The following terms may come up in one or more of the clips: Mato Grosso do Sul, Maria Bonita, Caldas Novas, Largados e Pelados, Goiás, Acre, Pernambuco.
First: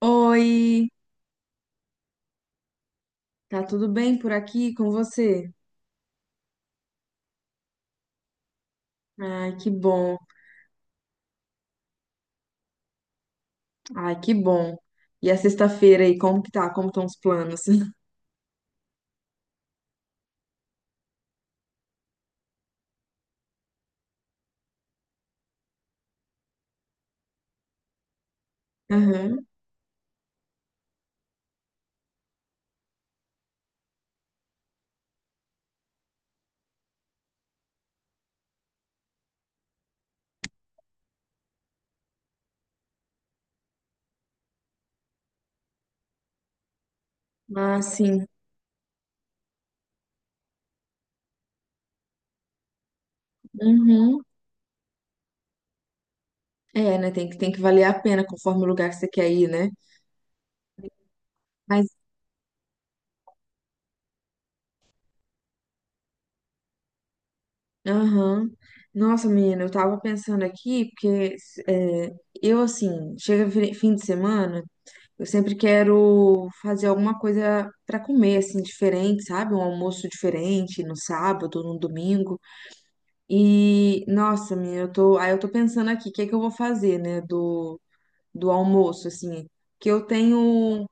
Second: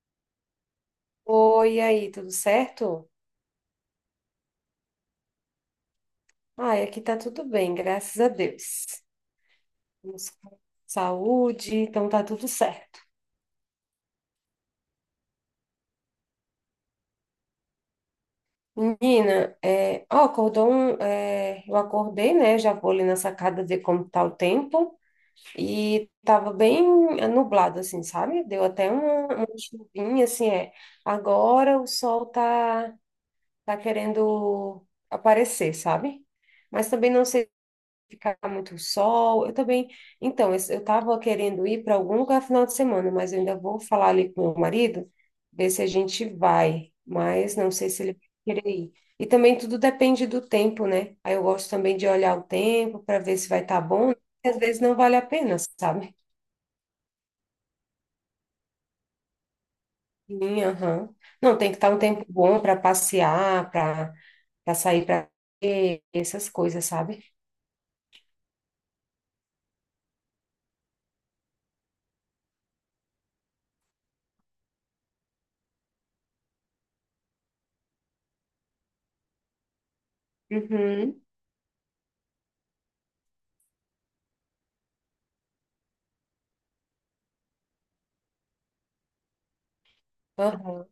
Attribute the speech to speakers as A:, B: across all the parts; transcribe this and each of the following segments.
A: Oi,
B: Oi, e aí, tudo certo?
A: tá tudo bem por aqui com você?
B: Ai, aqui tá tudo bem, graças a Deus.
A: Ai, que bom.
B: Estamos com saúde, então tá tudo certo.
A: Ai, que bom. E a sexta-feira aí, como que tá? Como estão os planos?
B: Menina, é, ó, acordou eu acordei, né? Já vou ali na sacada ver como tá o tempo. E tava bem nublado, assim, sabe? Deu até uma,
A: Aham.
B: uma chuvinha, assim, é. Agora o tá querendo aparecer, sabe? Mas também não sei ficar muito sol. Eu também. Então, eu estava querendo ir para algum lugar final de semana, mas eu ainda vou falar ali com meu marido, ver se a gente vai. Mas não
A: Ah,
B: sei se ele
A: sim.
B: vai querer ir. E também tudo depende do tempo, né? Aí eu gosto também de olhar o tempo para ver se vai estar bom.
A: Uhum.
B: Às vezes não vale a pena, sabe?
A: É, né? Tem que valer a pena conforme o lugar que você quer ir, né?
B: Sim, aham. Não, tem que
A: Mas,
B: estar um tempo bom para passear, para sair para essas coisas, sabe?
A: aham. Nossa, menina, eu tava pensando aqui, porque é, eu, assim, chega fim de semana, eu sempre quero fazer alguma coisa pra comer, assim, diferente, sabe? Um almoço diferente no
B: Uhum.
A: sábado, no domingo. E, nossa, minha, eu tô, aí eu tô pensando aqui, o que é que eu vou fazer, né, do almoço, assim, que eu tenho,
B: Aham.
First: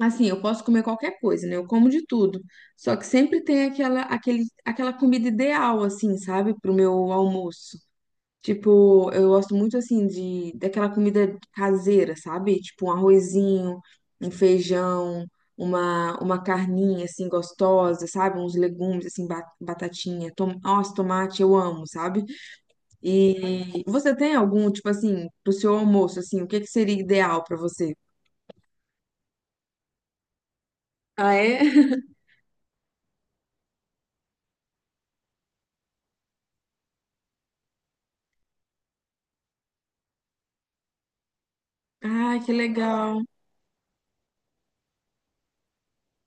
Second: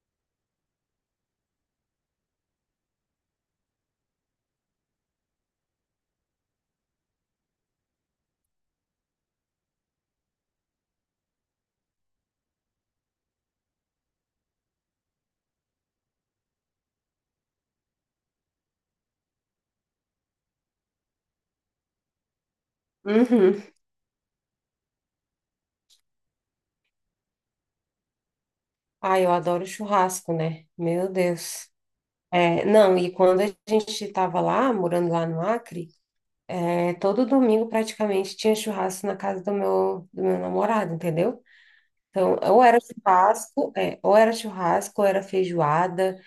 A: assim, eu posso comer qualquer coisa, né, eu como de tudo, só que sempre tem aquela comida ideal, assim, sabe, pro meu almoço. Tipo, eu gosto muito, assim, daquela comida caseira, sabe, tipo um arrozinho, um feijão, uma carninha, assim, gostosa, sabe, uns legumes, assim, batatinha, tomate, eu amo, sabe?
B: Uhum.
A: E você tem algum, tipo assim, pro seu almoço, assim, o que que seria ideal pra você?
B: Ai, eu adoro churrasco, né? Meu
A: Ah, é?
B: Deus. É, não, e quando a gente estava lá, morando lá no Acre, é, todo domingo praticamente tinha churrasco na casa do meu namorado, entendeu? Então,
A: Ah, que
B: ou era
A: legal.
B: churrasco, é, ou era churrasco, ou era feijoada,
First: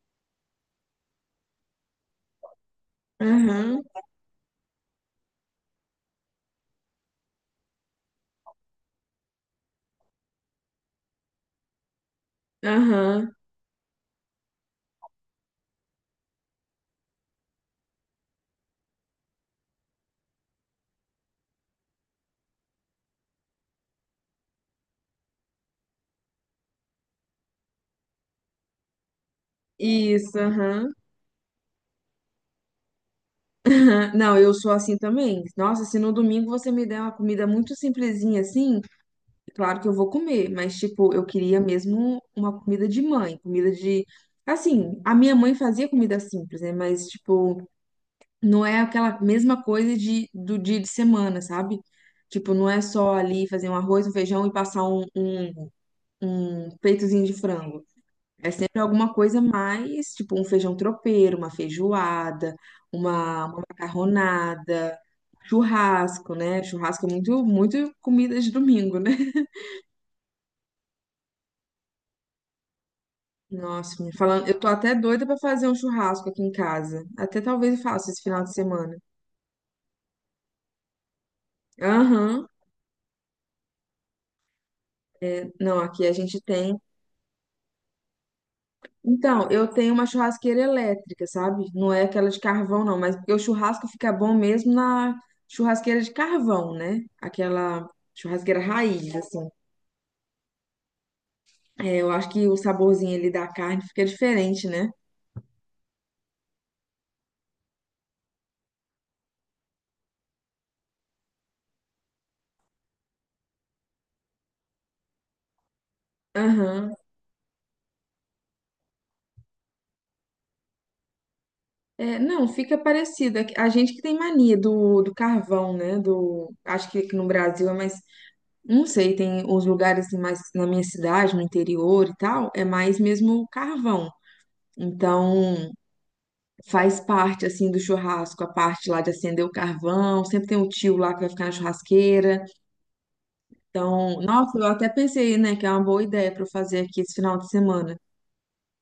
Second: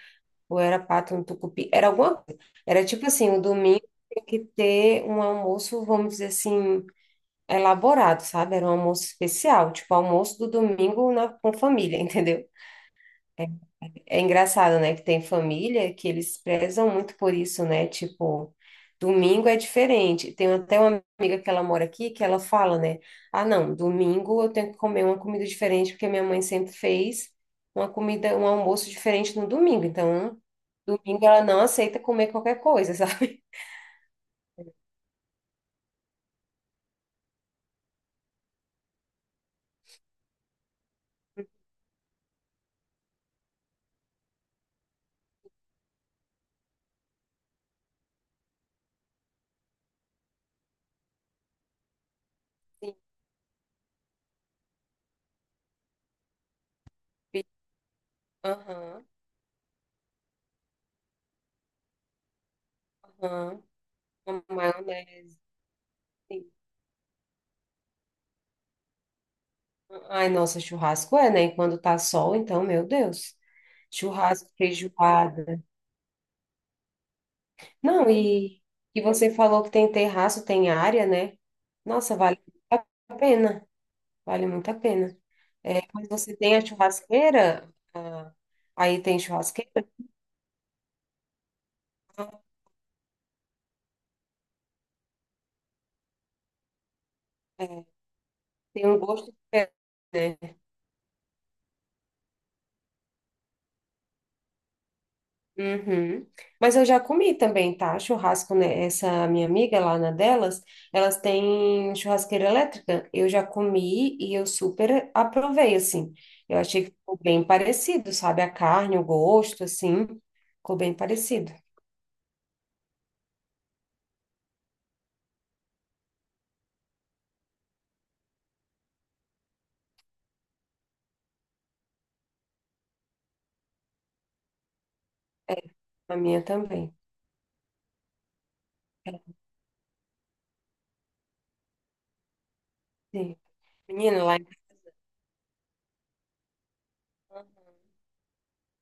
B: ou era pato no tucupi, era alguma coisa. Era tipo assim, o domingo
A: Aham,
B: tinha que ter um almoço, vamos dizer assim, elaborado, sabe? Era um almoço especial, tipo almoço do domingo na, com família, entendeu?
A: aham.
B: É engraçado, né, que tem família que eles prezam muito por isso, né? Tipo, domingo é diferente. Tem até uma amiga que ela mora aqui que ela fala, né? Ah, não, domingo eu tenho que comer uma comida diferente porque minha mãe sempre fez uma comida, um almoço diferente no domingo.
A: Isso,
B: Então,
A: aham.
B: domingo ela não aceita comer qualquer coisa, sabe?
A: Aham. Não, eu sou assim também. Nossa, se no domingo você me der uma comida muito simplesinha assim, claro que eu vou comer, mas tipo, eu queria mesmo uma comida de mãe, comida de. Assim, a minha mãe fazia comida simples, né? Mas, tipo, não é aquela mesma coisa do dia de semana, sabe? Tipo, não é
B: Sim.
A: só ali fazer um arroz, um feijão e passar um peitozinho de frango. É sempre
B: Aham,
A: alguma coisa mais, tipo, um feijão tropeiro, uma feijoada, uma
B: aham. Uma
A: macarronada,
B: maionese.
A: churrasco,
B: Sim.
A: né? Churrasco é muito, muito comida de domingo, né?
B: Ai, nossa, churrasco é, né? E quando tá sol, então, meu Deus.
A: Nossa, me falando,
B: Churrasco,
A: eu tô até doida pra
B: feijoada.
A: fazer um churrasco aqui em casa. Até talvez eu faça
B: Não,
A: esse final de semana.
B: e você falou que tem terraço, tem área, né? Nossa, vale
A: Aham.
B: muito a pena. Vale muito a pena.
A: Não,
B: É,
A: aqui
B: quando
A: a
B: você
A: gente
B: tem a
A: tem.
B: churrasqueira, ah, aí tem
A: Então, eu
B: churrasqueira,
A: tenho uma churrasqueira elétrica, sabe? Não é aquela de carvão, não, mas porque o churrasco fica bom mesmo na churrasqueira de carvão, né?
B: é,
A: Aquela churrasqueira
B: tem um
A: raiz,
B: gosto
A: assim.
B: diferente, né?
A: É, eu acho que o saborzinho ali da carne fica diferente, né?
B: Uhum. Mas eu já comi também, tá? Churrasco, né? Essa minha amiga lá na delas, elas têm churrasqueira elétrica. Eu já comi e eu super aprovei, assim. Eu achei que
A: Aham.
B: ficou bem parecido, sabe? A carne, o gosto, assim, ficou bem parecido.
A: É, não, fica parecido. É que a gente que tem mania do carvão, né? Do, acho que aqui no Brasil é mais. Não sei, tem os lugares assim, mais na minha cidade, no interior e tal, é mais mesmo carvão. Então,
B: A minha também.
A: faz parte assim do churrasco, a parte lá de
B: É,
A: acender o carvão, sempre tem um tio lá que vai ficar na churrasqueira.
B: sim.
A: Então,
B: Menino, lá em...
A: nossa, eu até pensei, né, que é uma boa ideia para eu fazer aqui esse final de semana.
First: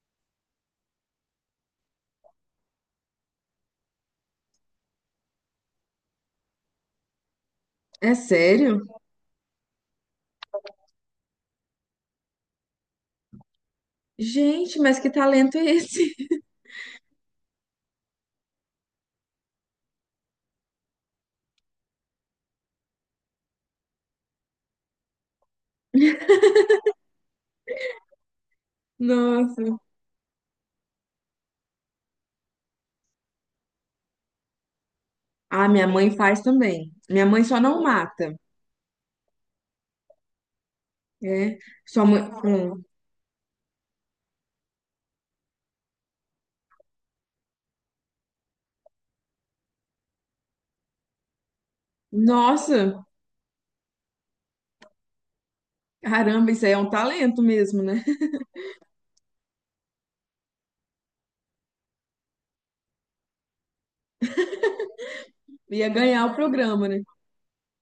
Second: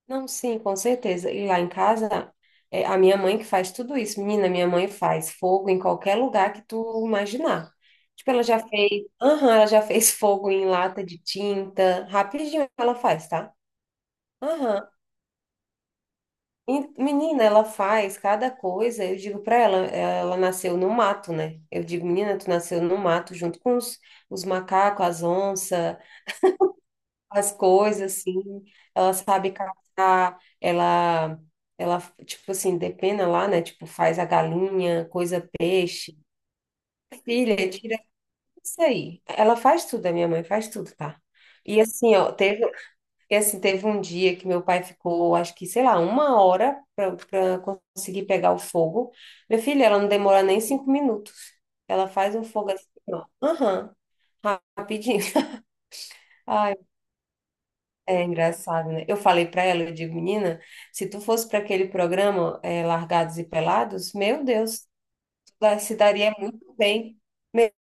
B: Não, sim, com certeza. E lá em casa, é a minha mãe que faz tudo isso. Menina, minha mãe faz fogo em qualquer lugar que tu imaginar.
A: É
B: Tipo, ela já
A: sério?
B: fez... Aham, ela já fez fogo em lata de tinta. Rapidinho ela faz, tá?
A: Gente,
B: Aham.
A: mas que talento é esse?
B: E, menina, ela faz cada coisa. Eu digo pra ela, ela nasceu no mato, né? Eu digo, menina, tu nasceu no mato junto com os macacos, as onças, as coisas, assim, ela sabe
A: Nossa.
B: caçar, ela, tipo assim, depena lá, né? Tipo, faz a galinha, coisa
A: Ah, minha mãe
B: peixe.
A: faz também. Minha mãe só
B: Filha,
A: não
B: tira
A: mata,
B: isso aí. Ela faz tudo, a minha mãe faz tudo, tá?
A: é.
B: E
A: Sua
B: assim,
A: mãe.
B: ó, teve,
A: Hum.
B: e assim, teve um dia que meu pai ficou, acho que, sei lá, uma hora para conseguir pegar o fogo. Minha filha, ela não demora nem 5 minutos. Ela faz um fogo assim,
A: Nossa,
B: ó. Aham, rapidinho.
A: caramba, isso aí é um talento mesmo, né?
B: É engraçado, né? Eu falei pra ela, eu digo, menina, se tu fosse para aquele programa é, Largados e Pelados, meu Deus, tu da-
A: Ia
B: se
A: ganhar
B: daria
A: o
B: muito
A: programa, né?
B: bem.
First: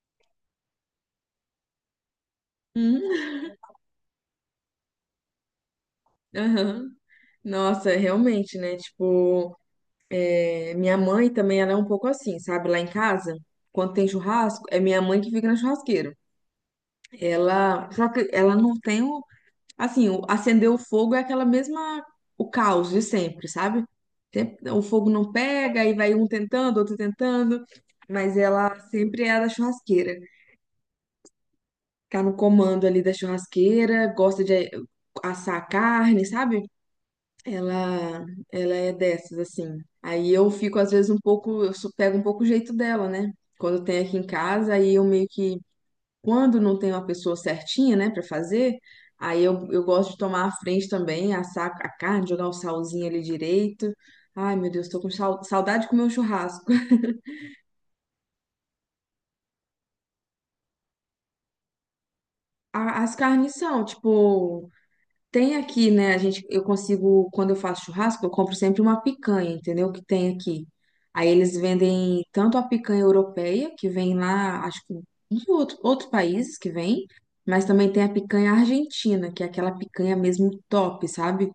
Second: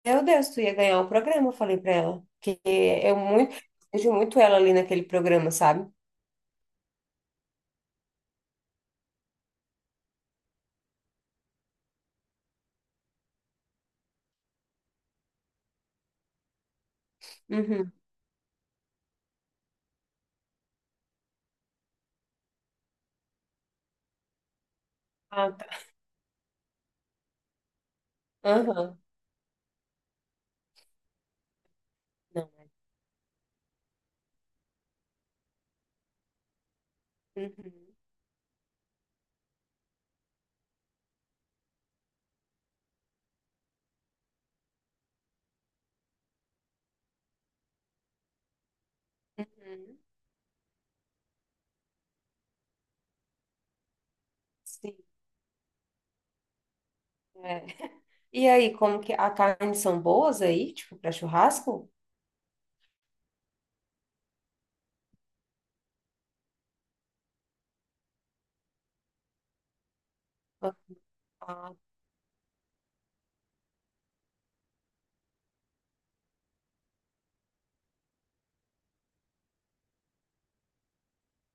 B: Meu Deus, tu ia ganhar o programa, eu falei pra ela. Eu
A: Hum,
B: muito, vejo muito ela ali naquele programa, sabe?
A: aham. Nossa, realmente, né? Tipo, é, minha mãe também, ela é um pouco assim, sabe? Lá em casa, quando tem churrasco, é minha mãe que fica na churrasqueira. Ela,
B: Uhum.
A: só que ela não tem o, assim, o, acender o fogo é aquela mesma, o caos de sempre, sabe? Sempre- o fogo não
B: Ah, tá.
A: pega, aí vai um tentando, outro tentando, mas ela
B: Aham.
A: sempre é a da churrasqueira. Tá no
B: Não.
A: comando ali da churrasqueira, gosta de assar carne, sabe?
B: É. Uhum.
A: Ela, ela é dessas, assim. Aí eu fico, às vezes, um pouco, eu pego um pouco o jeito dela, né? Quando tem aqui em casa, aí eu meio que, quando não tem uma pessoa certinha, né, pra fazer, eu
B: Uhum.
A: gosto de tomar a frente também, assar a carne, jogar o salzinho ali direito. Ai, meu Deus,
B: Sim.
A: tô com saudade de comer um churrasco.
B: É. E aí, como que a carne são boas aí, tipo, para churrasco?
A: As carnes são, tipo, tem aqui, né? A gente, eu consigo, quando eu faço churrasco, eu compro sempre uma picanha, entendeu? Que tem aqui. Aí eles
B: Ah, tá.
A: vendem tanto a picanha europeia, que vem lá, acho que de outros países que vem, mas também tem a picanha argentina, que é aquela picanha mesmo top, sabe?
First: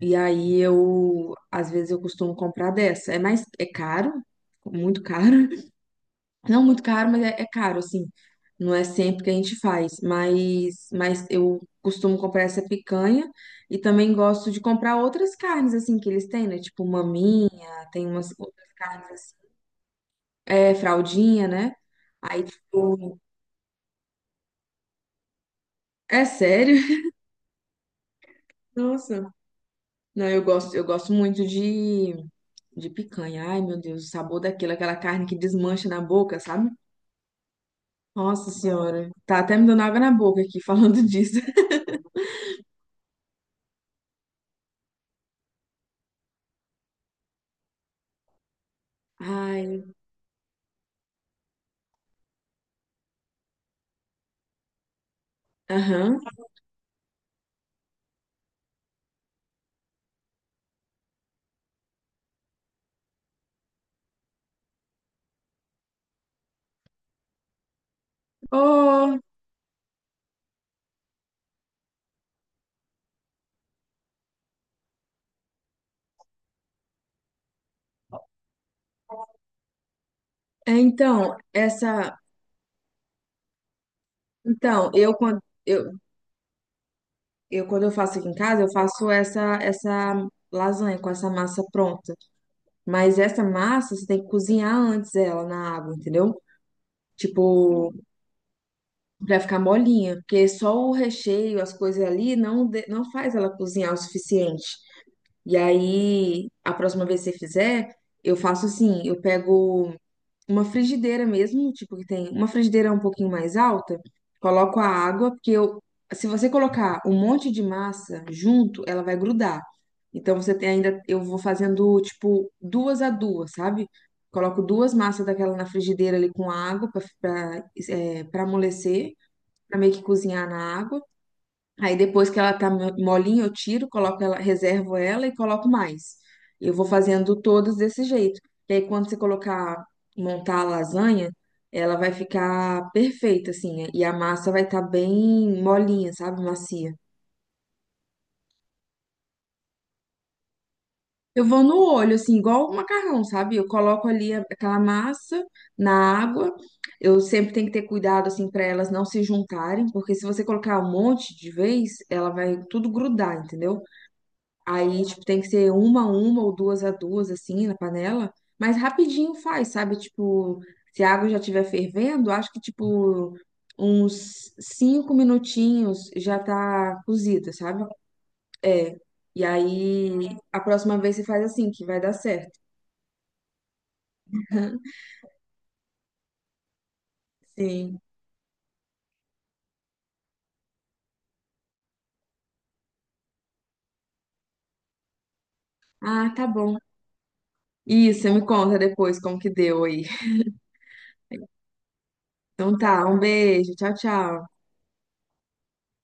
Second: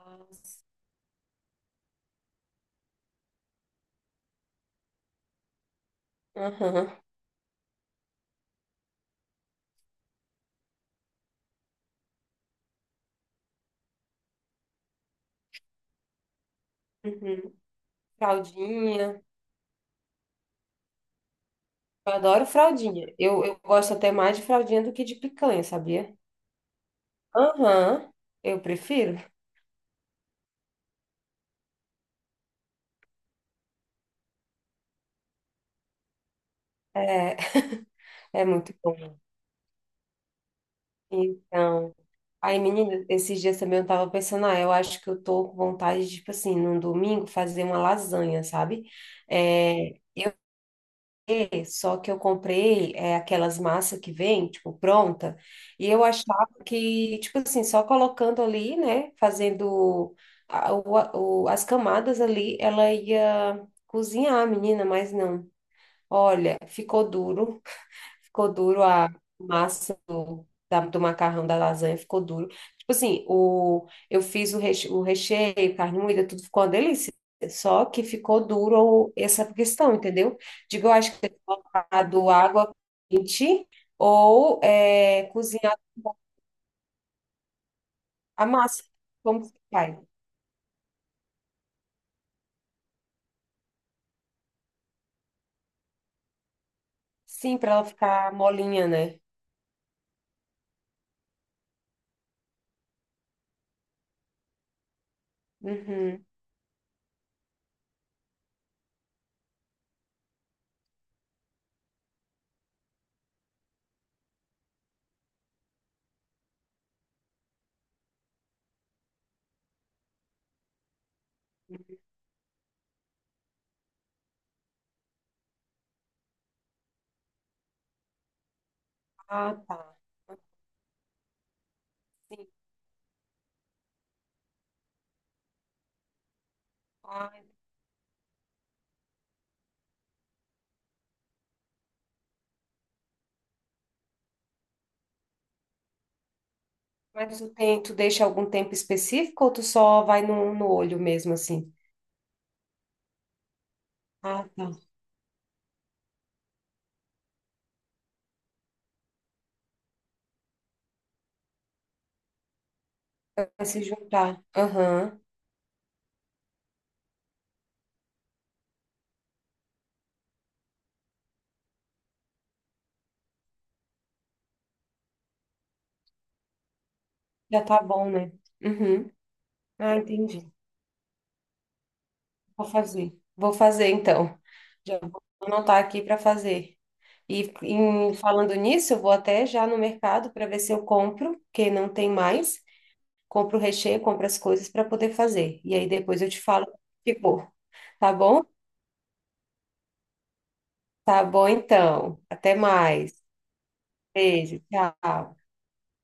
A: E aí eu, às vezes eu costumo comprar dessa. É mais, é caro, muito caro, não muito
B: Aham.
A: caro, mas é caro, assim. Não é sempre que a gente faz, mas eu costumo comprar essa picanha e também gosto de comprar outras carnes, assim, que eles têm, né? Tipo
B: Uhum.
A: maminha, tem umas outras carnes
B: Fraldinha.
A: assim. É, fraldinha, né?
B: Eu
A: Aí,
B: adoro fraldinha.
A: tipo,
B: Eu gosto até mais de fraldinha do que de picanha, sabia?
A: é sério?
B: Aham, eu prefiro.
A: Nossa. Não, eu gosto muito de picanha. Ai, meu Deus, o sabor daquilo, aquela carne que desmancha na boca, sabe?
B: É, é
A: Nossa
B: muito
A: Senhora.
B: bom.
A: Tá até me dando água na boca aqui falando disso.
B: Então, aí, menina, esses dias também eu tava pensando, ah, eu acho que eu tô com vontade, de, tipo assim, num domingo fazer uma lasanha, sabe?
A: Ai,
B: É, só que eu comprei é, aquelas massas que vem, tipo, pronta, e eu
A: aham.
B: achava que, tipo assim, só colocando ali, né, fazendo as camadas ali, ela ia cozinhar a menina, mas não. Olha, ficou duro. Ficou
A: Ô,
B: duro a massa do macarrão da lasanha, ficou duro. Tipo assim, eu fiz o recheio, carne moída, tudo ficou uma delícia. Só que ficou duro essa questão, entendeu?
A: É,
B: Digo, eu acho que tem
A: então,
B: que colocar
A: essa,
B: do água quente ou
A: então,
B: é, cozinhar
A: eu quando eu faço aqui em
B: a
A: casa, eu
B: massa.
A: faço
B: Como que faz?
A: essa lasanha com essa massa pronta. Mas essa massa você tem que cozinhar antes ela na água, entendeu?
B: Sim, para ela
A: Tipo,
B: ficar molinha, né?
A: pra ficar molinha, porque só o recheio, as coisas ali não não faz ela cozinhar o suficiente. E
B: Uhum.
A: aí, a próxima vez que você fizer, eu faço assim, eu pego uma frigideira mesmo, tipo que tem uma frigideira um pouquinho mais alta, coloco a água, porque eu, se você colocar um monte de massa junto, ela vai grudar. Então você tem ainda, eu vou fazendo tipo duas a duas, sabe? Coloco duas massas daquela na frigideira ali com água para para amolecer,
B: Ah,
A: para meio
B: tá.
A: que cozinhar na água. Aí depois que
B: Sim.
A: ela tá molinha, eu tiro, coloco ela, reservo ela e coloco mais. Eu vou
B: Ah,
A: fazendo todas desse jeito. E aí quando você colocar, montar a lasanha, ela vai ficar perfeita, assim, né? E a massa vai estar bem molinha, sabe? Macia.
B: mas tu, tem, tu deixa algum tempo específico ou tu só vai no olho mesmo
A: Eu vou
B: assim?
A: no olho, assim, igual o macarrão, sabe? Eu coloco ali
B: Ah, tá.
A: aquela massa na água. Eu sempre tenho que ter cuidado, assim, para elas não se juntarem, porque se você colocar um monte de vez, ela vai tudo grudar,
B: Vai
A: entendeu?
B: se juntar.
A: Aí,
B: Aham.
A: tipo, tem que ser uma a uma ou duas a duas, assim, na panela. Mas rapidinho faz, sabe? Tipo, se a água já estiver fervendo, acho que, tipo, uns cinco minutinhos já tá cozida,
B: Já tá
A: sabe?
B: bom, né?
A: É.
B: Uhum.
A: E
B: Ah,
A: aí,
B: entendi.
A: a próxima vez você faz assim, que vai dar certo.
B: Vou fazer. Vou fazer então. Já vou anotar aqui para fazer. E
A: Sim.
B: em- falando nisso, eu vou até já no mercado para ver se eu compro, que não tem mais. Compro o recheio, compro as coisas para poder fazer. E aí depois eu
A: Ah,
B: te
A: tá
B: falo
A: bom.
B: como ficou. Tá
A: Isso, você
B: bom?
A: me conta depois como que deu aí.
B: Tá bom então. Até
A: Então tá,
B: mais.
A: um beijo. Tchau, tchau.
B: Beijo. Tchau.